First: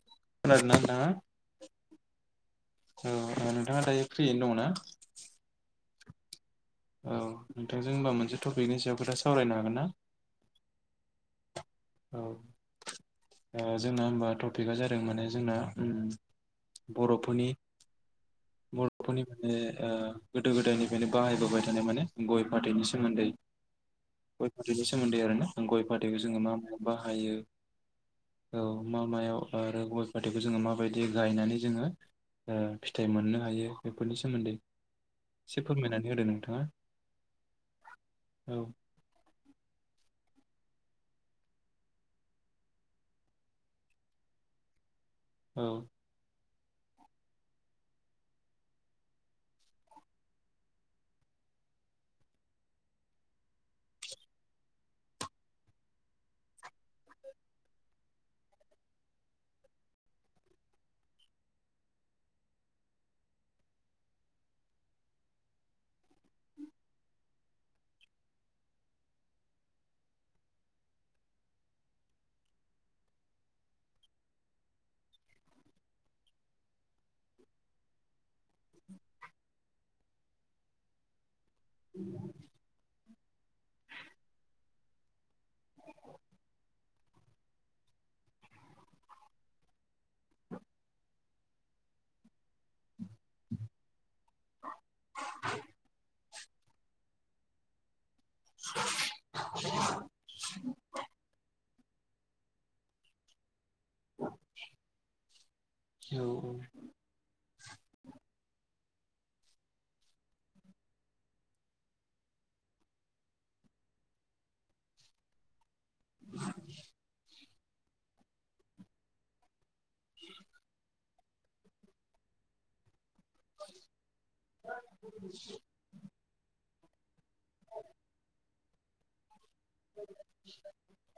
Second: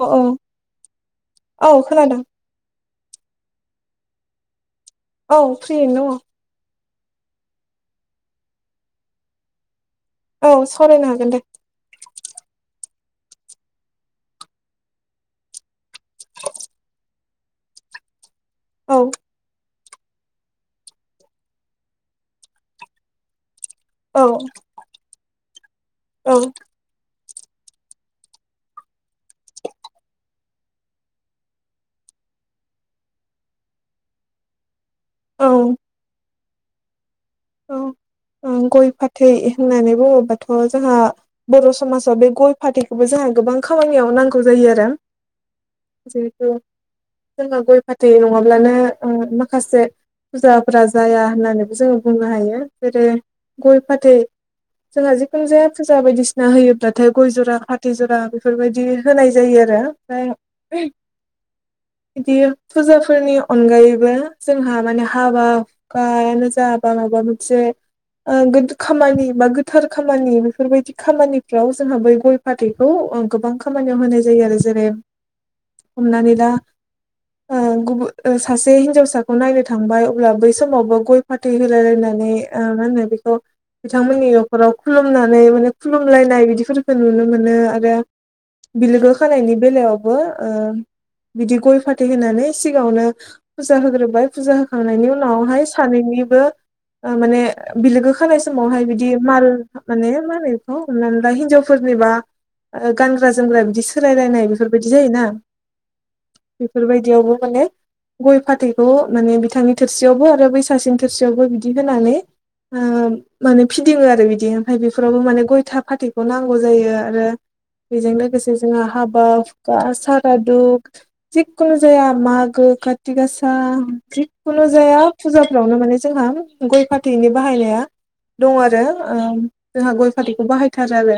औ औ खोनादों ना नोंथाङा औ खोनादों औ नोंथाङा दायो फ्रियैनो दङ ना औ फ्रियैनो दङ औ नोंथांजों होमबा मोनसे टपिकनि सायाव खोथा सावरायनो हागोन ना औ सावरायनो हागोन दे औ ओ जोंना होनबा टपिकआ जादों माने जोंना उम बर'फोरनि औ बर'फोरनि माने ओ गोदो गोदायनिफ्रायनो बाहायबोबाय थानाय माने गय फाथैनि सोमोन्दै औ गय फाथैनि सोमोन्दै आरोना गय फाथैखौ औ जोङो मा मायाव बाहायो औ मा मायाव आरो गय फाथैखौ जोङो माबायदि गायनानै जोङो ओ फिथाइ मोननो हायो बेफोरनि सोमोन्दै औ एसे फोरमायनानै होदो नोंथाङा औ औ ओं गय फाथै होननानै बुङोबाथ' जोंहा बर' समाजाव बे गय फाथैखौबो जोंहा गोबां खामानियाव नांगौ जायो आरो औ जिहेथु जोङो गय फाथै नङाब्लानो ओ माखासे फुजाफोरा जाया होननानैबो जोङो बुंनो हायो जेरै गय फाथै जोंहा जिखुनु जाया फुजा बायदिसिना होयोब्लाथाय गय जरा फाथै जरा बेफोरबायदि होनाय जायो आरो उमफ्राय उम बिदि फुजाफोरनि अनगायैबो जोंहा माने हाबा हुखायानो जा बा माबा मोनसे ओं खामानि बा गोथार खामानि बेफोरबायदि खामानिफ्राव जोंहा बै गय फाथैखौ गोबां खामानियाव होनाय जायो आरो जेरै लांदां हमनानै ला ओ गुबुन सासे हिनजावसाखौ नायनो थांबाय अब्ला बै समावबो गय फथै होलायलायनानै मा होनो बेखौ बिथांमोननि न नखराव खुलुमनानै माने खुलुमलायनाय बिदिफोरखौ नुनो मोनो आरो बिलोगो खानायनि बेलायावबो ओ बिदि गय फाथै होनानै सिगाङावनो फुजा होग्रोबाय फुजा होंखांनायनि उनावहाय सानैनि माने बिलोगो खानाय समावहाय बिदि माल माने मा होनो बिखौ हमनानै ला हिनजाव फोरनिबा ओ गानग्रा जोमग्रा बिदि सो सोलाय लायनाय बिफोरबायदि जायोना औ बेफोर बायदियावबो माने गय फाथैखौ माने बिथांनि थोरसियावबो आरो बै सासेनि थोर थोरसियावबो बिदि होनानै ओ माने फिदिङो आरो बिदि ओमफ्राय बेफोरावबो माने गय था फाथैखौ नांगौ जायो आरो बेजों लोगोसे जोंहा हाबा बा सारादु जिखुनु जाया मागो काति गासि दा जिखुनु जाया फुजाफ्रावनो माने जोंहा गय फाथैनि बाहायनाया दं आरो ओ जोंहा गय फाथैखौ बाहायथारो आरो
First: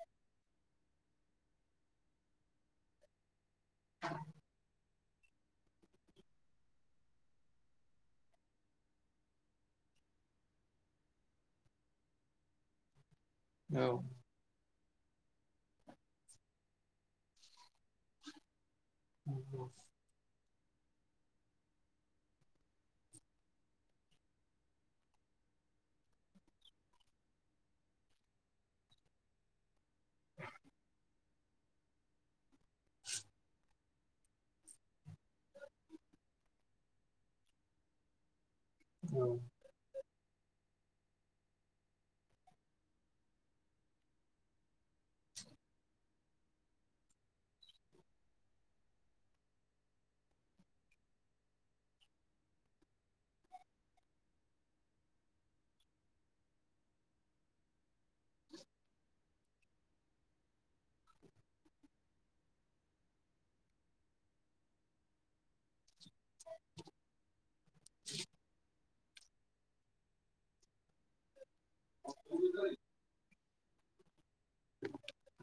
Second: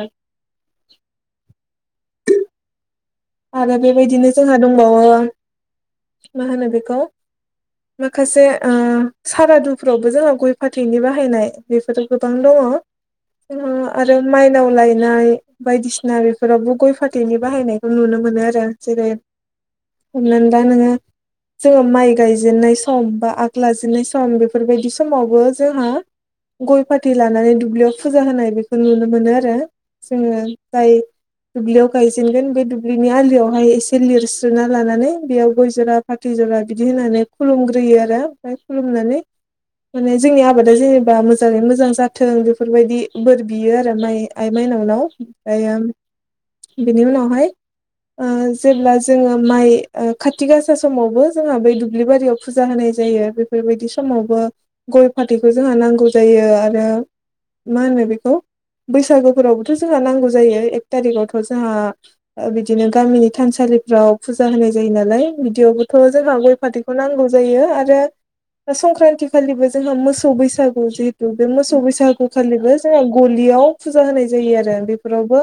आरो बेबायदिनो जोंहा दंबावो मा होनो बेखौ माखासे ओ सारादुफ्रावबो जोंहा गय फाथैनि बाहायनाय बेफोरथ' गोबां दङ। औ आरो मायनाव लायनाय बायदिसिना बेफोरावबो गय फाथैनि बाहायनाय नुनो मोनो आरो जेरै - [unintelligible] हमनानै ला नोङो जोङो माइ गायजेननाय सम बा आग लाजेनाय सम बेफोरबायदि समावबो जोंहा गय फााथै लानानै दुब्लियाव फुजा होनाय बेखौ नुनो मोनो आरो। जोङो जाय दुब्लियाव गायजेनगोन बे दु ब्लिनि आलियावहाय एसे लिरस्रोना लानानै बेयाव गय जरा फाथै जरा बिदि होनानै खुलुमग्रोयो आरो ओमफ्राय खुलुमनानै औ माने जोंनि आबादा जेनेबा मोजाङै मोजां जाथों बेफोरबायदि बोर बियो आरो माइ आइ माइनावनाव। ओमफ्रायो बिनि उनावहाय ओ जेब्ला जोङो माइ खााथि गासा समावबो जोंहा बै दुब्लि बारियाव फुजा होनाय जायो। बे बेबायदि समावबो गय फाथैखौ जोंहा नांगौ जायो आरो मा होनो बेखौ बैसागोफोरावबोथ' जोंहा नांगौ जायो एक थारिकआवथ' जोंहा ओ बिदिनो गामिनि थानसालिफ्राव फुजा होनाय जायो नालाय बिदियावबो थ' जोंहा गय फाथैखौ नांगौ जायो आरो संक्रान्ति खालिबो जोंहा मोसौ बैसागु जिहेथु बे मोसौ बैसागु खालिबो जोंहा गलियाव फुजा होनाय जायो आरो बेफोरावबो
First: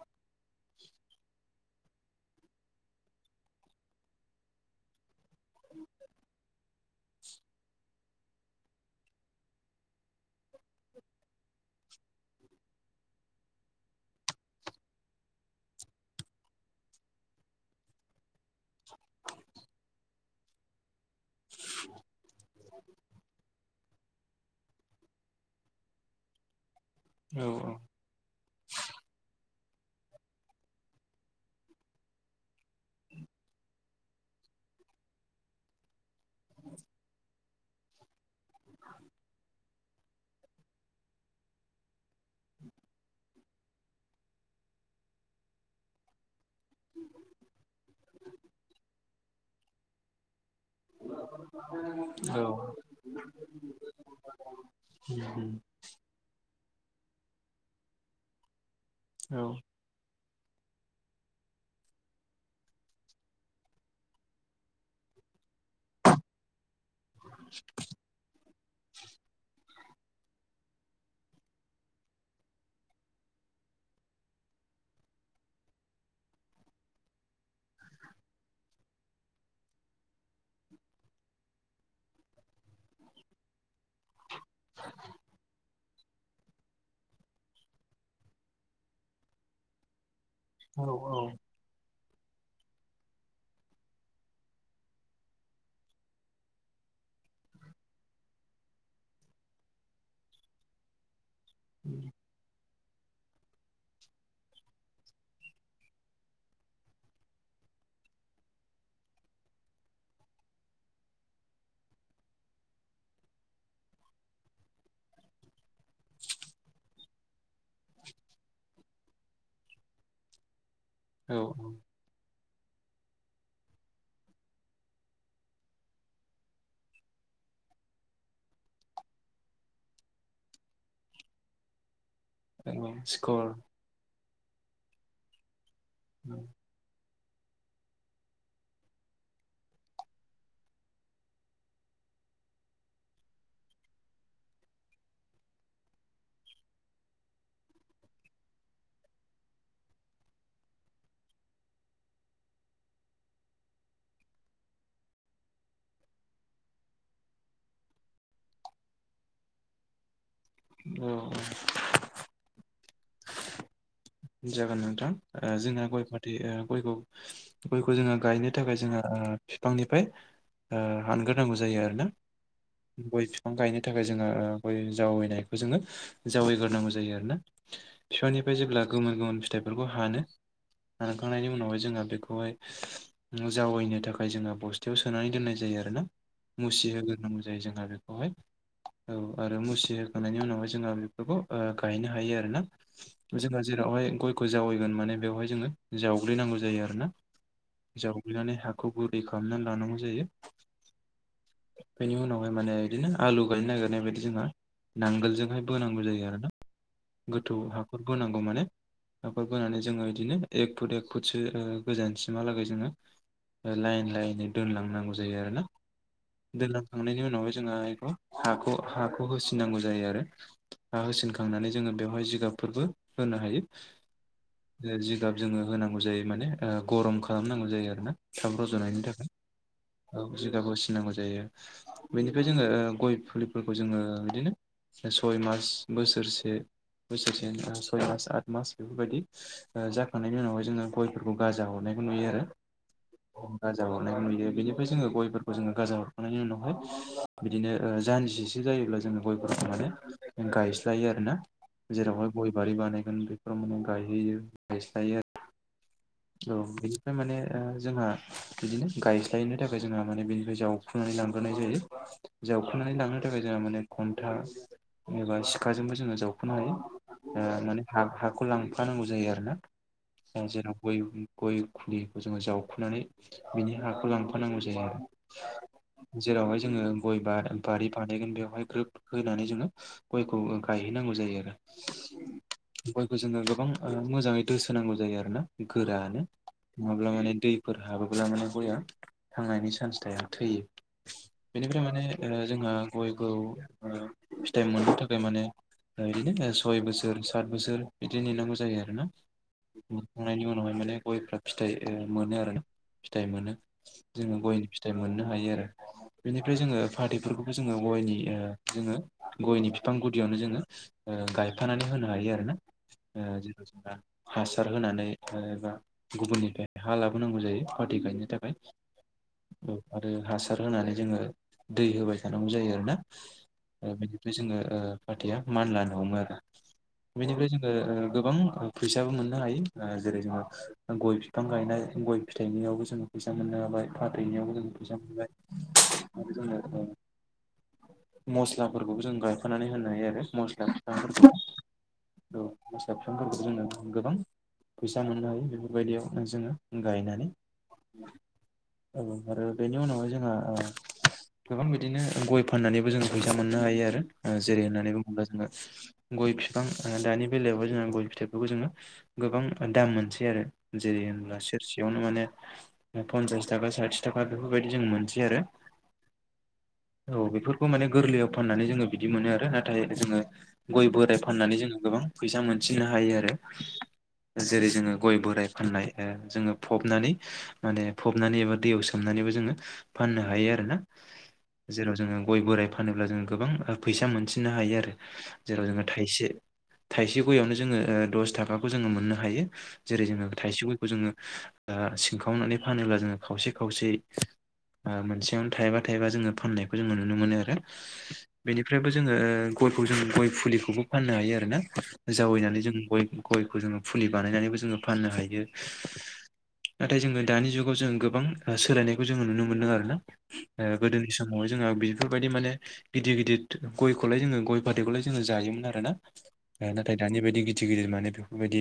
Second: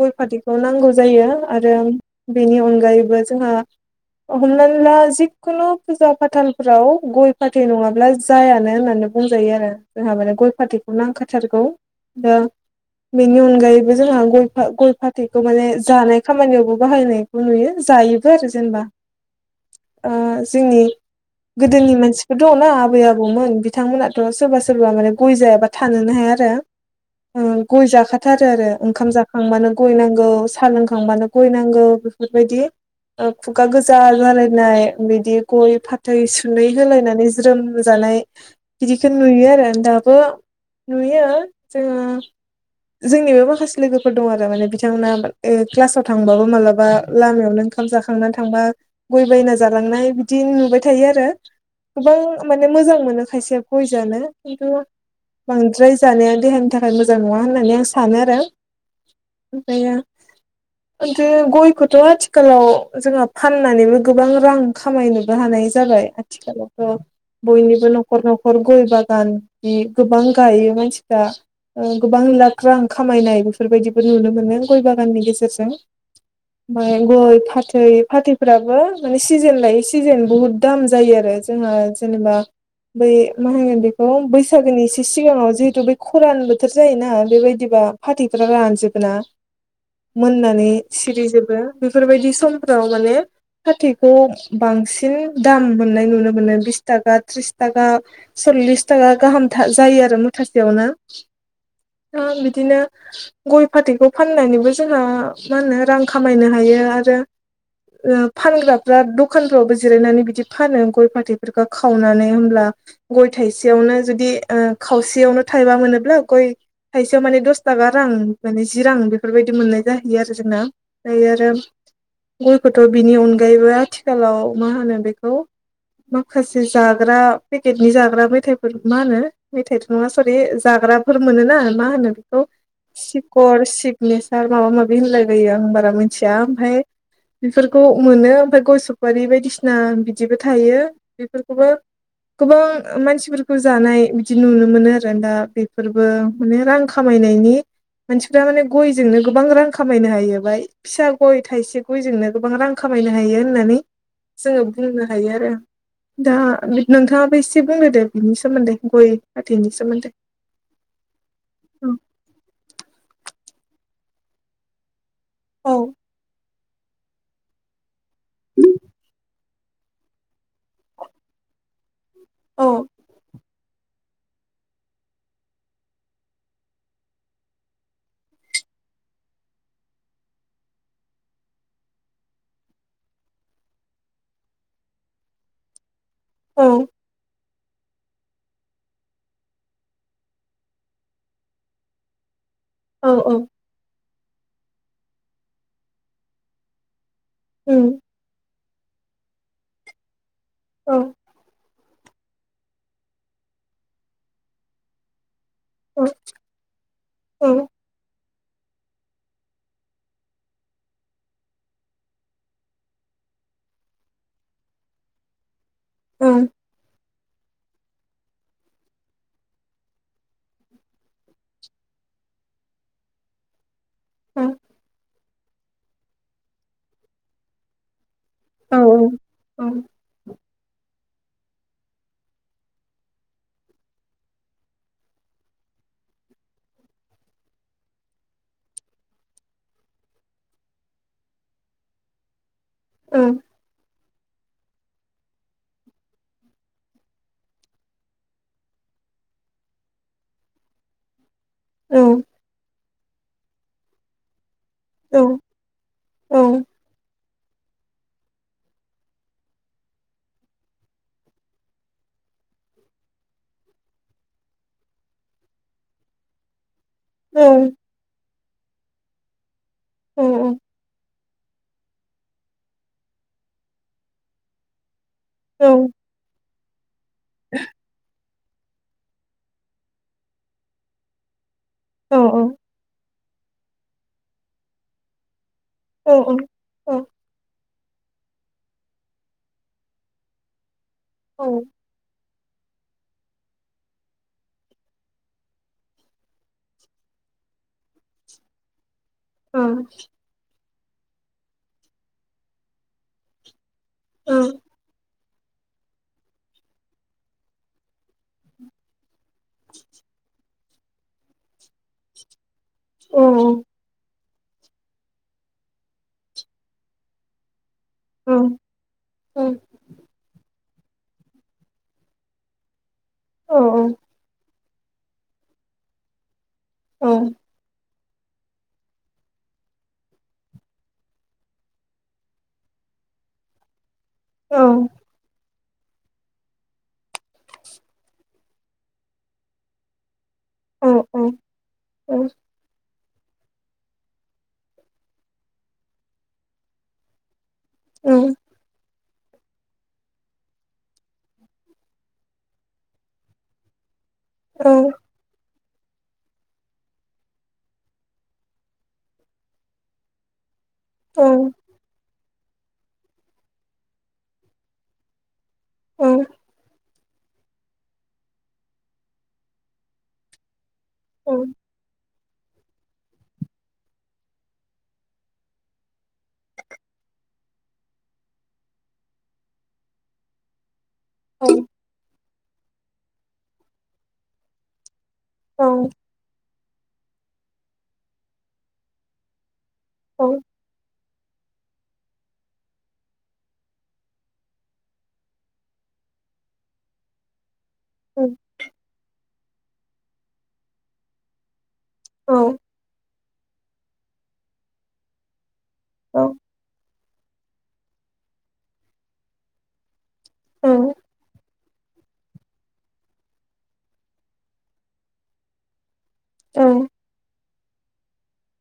गय फाथैखौ नांगौ जायो। आरो बेनि अनगायैबो जोंहा हमनानै ला जि खुनु फुजा फाथालफोराव गय-फाथै नङाब्ला जायानो होननानै बुंजायो आरो। जोंहा माने गय फाथैखौ नांखारथारगौ। दा बेनि अनगायैबो जोंहा गय फा गय फाथैखौ माने जानाय खामानियावबो बाहायनायखौ नुयो जायोबो आरो जेनबा। ओ जोंनि गोदोनि मानसिफोर दङ ना आबै आबौमोन बिथांमोनाथ' सोरबा सोरबा माने गय जायाबा थानोनो हाया आरो। [inaudible] उम गय जाखाथारो आरो ओंखाम जाखांबानो गय नांगौ। साहा लोंखांबानो गयनांगौ बेफोरबायदि। ओ खुगा गोजा जालायनाय बिदि गय फाथै सुनै होलायनानै जा ज्रोम जानाय। बिदिखौ नुयो आरो दाबो नुयो जोङो। जोंनिबो माखासे लोगोफोर दं आरो माने बिथांमोना। ओ क्लासाव थांबाबो मालाबा लामायावनो ओंखाम जाखांनानै थांबा। गय बायना जालांनाय बिदि नुबाय थायो आरो। गोबां औ माने मोजां मोनो खायसे गय जानो खिन्थु बांद्राय जानाया देहानि थाखाय मोजां नङा होननानै आं सानो आरो। ओमफ्रायो खिनथु गयखौथ' आथिखालाव जोंहा फाननानैबो गोबां रां खामायनोबो हानाय जाबाय आ थिखालावथ' बयनिबो न'खराव न'खर न'खर गय बागान बिदि गोबां गायो मानसिफ्रा। ओ गोबां लाख रां खामायनाय बेफोरबायदिबो नुनो मोनो गय बागाननि गेजेरजों। ओमफ्राय गय फाथै फाथैफोराबो माने सिजोन लायै सिजोन बुहुत दाम जायो आरो। जोंहा जेनेबा। बै मा होनगोन बेखौ बैसागोनि एसे सिगाङाव जिहेतु बेै खरान बोथोर जायोना बेबायदिबा। फाथैफोरा रानजोबो ना। मोननानै औ औ सिरिजोबो बेफोरबायदि समफ्राव माने फाथैखौ, बांसिन दाम मोननाय नुनो मोनो बिस थाखा थ्रिस थाखा। सल्लिस, थाखा गाहाम जायो आरो मुथासेयावनो। उम दा बिदिनो गय फाथैखौ फाननानैबो जोंहा मा होनो रां खामायनो हायो आरो ओ फानग्राफ्रा दखानफ्रावबो जिरायनानै बिदि फानो गय फाथैफोरखौ खावनानै होमब्ला गय थाइसेयावनो जुदि, ओ खावसेयावनो थाइबा मोनोब्ला गय थाइसेयाव माने दस थाखा रां माने जिरां बेफोरबायदि मोननाय जाहैयो आरो जोंना ओमफ्राय औ आरो गयखौथ' बिनि अनगायैबो आथिखालाव मा होनो बिखौ माखासे, जाग्रा पेकेटनि जाग्रा मेथाइफोर मा होनो? मेथाइथ' नङा सरि जाग्राफोर मोनोना मा होनो बेखौ औ सिप्स स्कर सिगनेसार माबा माबि होनलाय लायो आं बारा औ मिथिया ओमफ्राय बेफोरखौ मोनो ओमफ्राय गय सफारि बायदिसिना बिदिबो थायो बिफोरखौबो गोबां मानसिफोरखौ जानाय बिदि नुनो मोनो आरो दा बेफोरबो माने रां खामायनायनि मानसिफ्रा माने गयजोंनो गोबां रां खामायनो हाबाय। फिसा गय थाइसे गयजोंनो गोबां रां खामायनो हायो होननानै जोङो बुंनो हायो आरो। दा नोंथाङाबो एसे बुंदो दे बिनि सोमोन्दै गय फाथैनि सोमोन्दै अ औ जागोन नोंथां औ जोंना गय फाथै ओ गयखौ गयखौ जोङो गायनो थाखाय जोङो बिफांनिफ्राय हानग्रो नांगौ जायो आरो ना। औ गय बिफां गायनो थाखाय जोंहा गय जावैनायखौ जोङो जावायग्रोनांगौ जायो आरो ना बिफांनिफ्राय जेब्ला गोमोन गोमोन फिथाइफोरखौ हानो हानखांनायनि उनावहाय जोंहा बेखौहाय जावैनो थाखाय जोङो बस्थायाव सोनानै दोननाय जायो आरो ना औ मुसिहोग्रोनांगौ। जेरै जोङो बेखौहाय औ आरो मुसि होखांनायनि उनावहाय जोङो बेफोरखौ गायनो हायो आरो ना। औ औ जोंहा जेरावहाय गयखौ जावैगोन माने बेवहाय जोङो जावग्लिनांगौ जायो आरोना। उम जावग्लिनानै हाखौ गुरै खालामनानै लानांगौ जायो। औ बेनि उनावहाय माने बिदिनो आलु गायनो नागिरनाय बायदि जोंहा नांगोलजोंहाय बोनांगौ औ जायो आरो ना। गोथौ औ हाखर गोनां खौ माने नाफोर बोनानै जोङो बिदिनो एक फुट एक फुटसो गोजानसिमहालागै जोङो लाइन लाइनै दोनलांनांगौ जायो आरोना औ दोनलां खांनायनि उनावहाय जोंहा बेखौ हाखौ हाखौ होसिननांगौ जायो आरो। हा होसिनखांनानै जोङो बेवहाय जिगाबफोरबो होनो हायो जि गाब जोङो होनांगौ जायो माने गरम खालामनांगौ जायो आरोना थाब औ रज'नायनि थाखाय। औ जिगाब होनसिन नांगौ जायो बेनिफ्राय जोङो गय फुलिफोरखौ जोङो बिदिनो सय मास बोसोरसे बोसोरसे सय मास आद मास बेफोरबायदि जाखांनायनि उनावहाय जोङो गयफोरखौ गाजा हरनायखौ नुयो आरो ओं गाजा हरनायखौ नुयो बेनिफ्राय जोङो गयफोरखौ जोङो गाजा हरखांनायनि उनावहाय बिदिनो ओ जानजि बिदि जायोब्ला जोङो गयफोरखौ माने गायस्लायो आरोना। औ औ जेरावहाय गय बारि बानायगोन बेफोराव माने गायहैयो गायस्लायो आरो उ। औ बिदिफ्राय माने दा जोंहा बिदिनो गायज्लायनो थाखाय जोंहा माने बेनिफ्राय जावखुनानै लांग्रोनाय जायो। जावखुनानै लांनो थाखाय जोंहा माने खनथा एबा सिखाजोंबो जोङो जावखनो हायो ओ माने हा हाखौ लांफानांगौ जायो आरो ना जेराव गय खुलिखौ जोङो जावखुनानै बिनि हाखौ लांफानांगौ जायो आरो औ। जेरावहाय जोङो गय बारि बानायगोन बेवहाय ग्रोब होनानै जोङो गयखौ गायहैनांगौ जायो आरो औ गयखौ जोङो गोबां मोजाङै दोसोनांगौ जायो आरो ना गोरायानो। नङाब्ला माने दैफोर हाबोब्ला माने गया थांनायनि चान्स थाया थैयो। बेनिफ्राय माने ओ जोंहा गयखौ फिथाइ मोननो थाखाय माने ओ बिदिनो सय बोसोर साथ बोसोर बिदि नेनांगौ जायो आरोना। मोनखांनायनि उनावहाय माने गयफ्रा फिथाइ मोनो आरो ना फिथाइ मोनो। जोङो गयनि फिथाइ मोननो हायो आरो बेनिफ्राय जोङो फाथैफोरखौबो जोङो गयनि ओ जोङो गयनि बिफां गुदियावनो जोङो गायफानानै होनो हायो आरोना ओ जेराव जों हासार होनानै ओ एबा गुबुननिफ्राय हा लाबोनांगौ जायो। पाथै गायनो थाखाय आरो हासार हासार होनानै जोङो दै होबाय थानांगौ जायो आरोना बेनिफ्राय जोङो ओ पाथैया मान लानो हमो आरो बेनिफ्राय जोङो गोबां फैसाबो मोननो हायो ओ जेरै जोङो गय बिफां गायनाय गय फिथाइनियावबो जोङो फैसा मोननो हाबाय फाथैनायावबो जोङो फैसा मोनबाय मस्लाफोरखौबो जों गायफानानै होनो हायो आरो मस्ला बिफां फोरखौ औ बिफांफोरखौ गोबां [unintelligible] फैसा मोननो हायो बेफोरबायदियावनो जोङो गायनानै [unintelligible] औ आरो बेनि उनावहाय जोंङो ओ गोबां बिदिनो गय फाननानैबो जोंङो फैसा मोननो हायो आरो ओ जेरै होन्नानै बुङोब्ला जोङो गय फिफां ओ दानि बेलायावहाय जोंहा गय फिथाइफोरखौ जोङो गोबां दाम मोनसै आरो जेरै सेरसेयावनो माने पन्सास थाखा साथि थाखा बेफोरबायदि जों मोनसै आरो औ। औ बेफोरखौ माने गोरलैयाव फाननानै जोङो बिदि मोनो आरो नाथाय जोङो गय बोराइ फाननानै जोङो गोबां फैसा मोनसिननो हायो आरो जेरै जोङो गय बोराइ फाननाय ओ जोङो फबनानै माने फबनानै एबा दैयाव सोमनानैबो जोङो फाननो हायो आरो ना जेराव जोङो गय बोराइ फानोब्ला जोंङो गोबां फैसा मोनसिननो हायो आरो जेराव जोङो थाइसे थाइसे गयावनो जोङो दस थाखाखौ जोङो मोननो हायो। जेरै जोङो थाइसे गयखौ जोङो सिंखावनानै फानोब्ला जोङो खावसे खावसे ओ मोनसेयावनो थायबा थायबा जोङो फाननायखौ जोङो नुनो मोनो आरो बेनिफ्रायबो जोङो ओ गयखौ जो गय फुलिखौबो फाननो हायो आरोना जावैनानै जों ग गयखौ जोङो फुलि बानायनानैबो जोङो फाननो हायो। नाथाय जोङो दानि जुगाव जों गोबां सोलायनायखौ जोङो नुनो मोन्दों आरो ना गोदोनि समावह जोंङो बेफोरबायदि माने गिदिर गिदिर गयखौलाय जोङो गय फाथैखौलाय जोङो जायोमोन आर ना ओ नााथाय‌ दानि बायदि गिदिर गिदिर माने बे बेबायदि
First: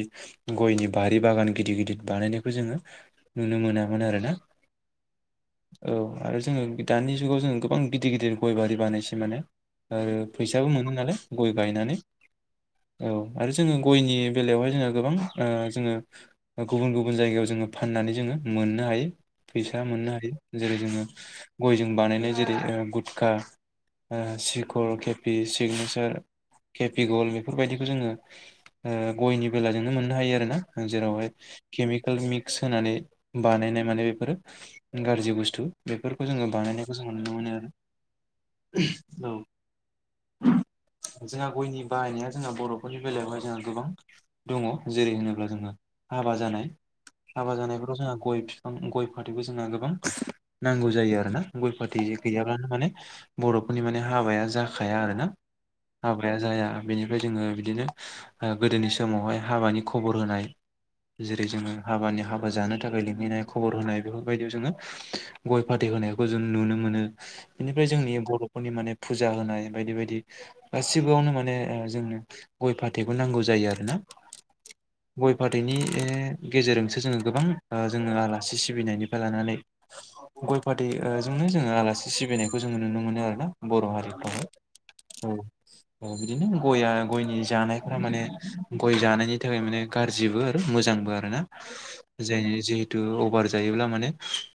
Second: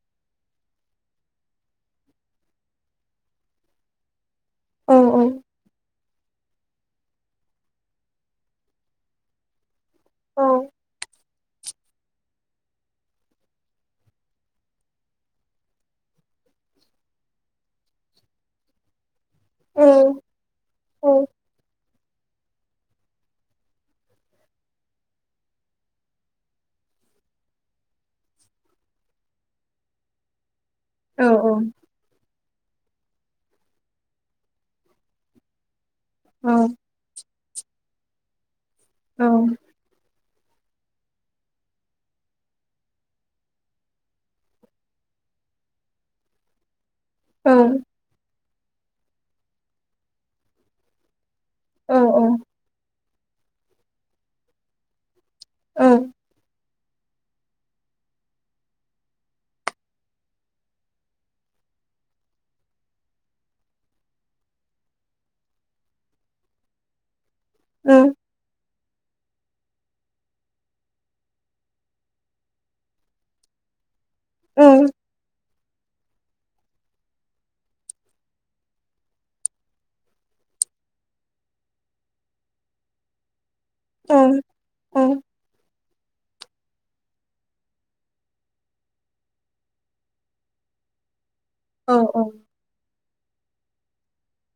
गयनि बारि बागान गिदिर गिदिर बानायनायखौ जोङो नुनो मोनामोन आरोना औ औ औ आरो जोङो दानि जुगाव जोङो गोबां गिदिर गिदिर गय बारि बानायसै माने आरो फैसाबो मोनो नालाय गय गायनानै औ आरो जोङो गयनि बेलायावहाय जोङो गोबां ओ जोङो गुबुन गुबुन जायगायाव जोङो फाननानै जोङो मोननो हायो। फैसा मोननो हायो जेरै जोङो गयजों बानायनाय जेरै गुटखा ओ सिकर केपि सिगनेसार केपि गल बेफोरबायदिखौ जोङो गयनि बेलाजोंनो मोननो हायो ना जेरावहाय खेमिकेल मिक सोनानै बानायनाय माने बेफोरो गाज्रि बुस्थु बेफोरखौ जोङो बानायनाय जों नुनो मोनो आरो ओम जोंहा गयनि बाहायनाया जोंहा बर'फोरनि बेलायावहाय जोंहा गोबां दङ जेरै होनोब्ला जोङो हाबा जानाय हाबा जानायफोराव जोंहा गय गय फाथैबो जोंहा गोबां नांगौ जायो आरोना गय फाथै गैयाब्लानो माने बर'फोरनि माने हाबाया जाखाया आरो ना हाबाया जाया बेनिफ्राय जोङो बिदिनो ओ गोदोनि समावहाय हाबानि खबर होनाय जेरै जोङो हाबानि हाबा जानो थाखाय लिंहैनाय खबर होनाय बेफोरबायदियाव जोङो गय फाथै होनायखौ जों नुनो मोनो बेनिफ्राय जोंनि बर'फोरनि माने फुजा होनाय बायदि बायदि गासिबोआवनो माने जोंनो गय फाथैखौ नांगौ जायो आरो। ना गय फाथैनि बे गेजेरजोंसो जोंङो गोबां जोंङो आलासि सिबिनायनिफ्राय लानानै गय फाथै ओ जोंङो आलासि सिबिनायखौ जोंङो नुनो मोनो आरोना बर' हारिफ्रावहाय। औव अ बिदिनो गयआ गयनि जानायनिफ्राय माने गय जानायनि थाखाय माने गाज्रिबो आरो मोजांबो आरो ना जाय जि दो अभार जायोब्ला माने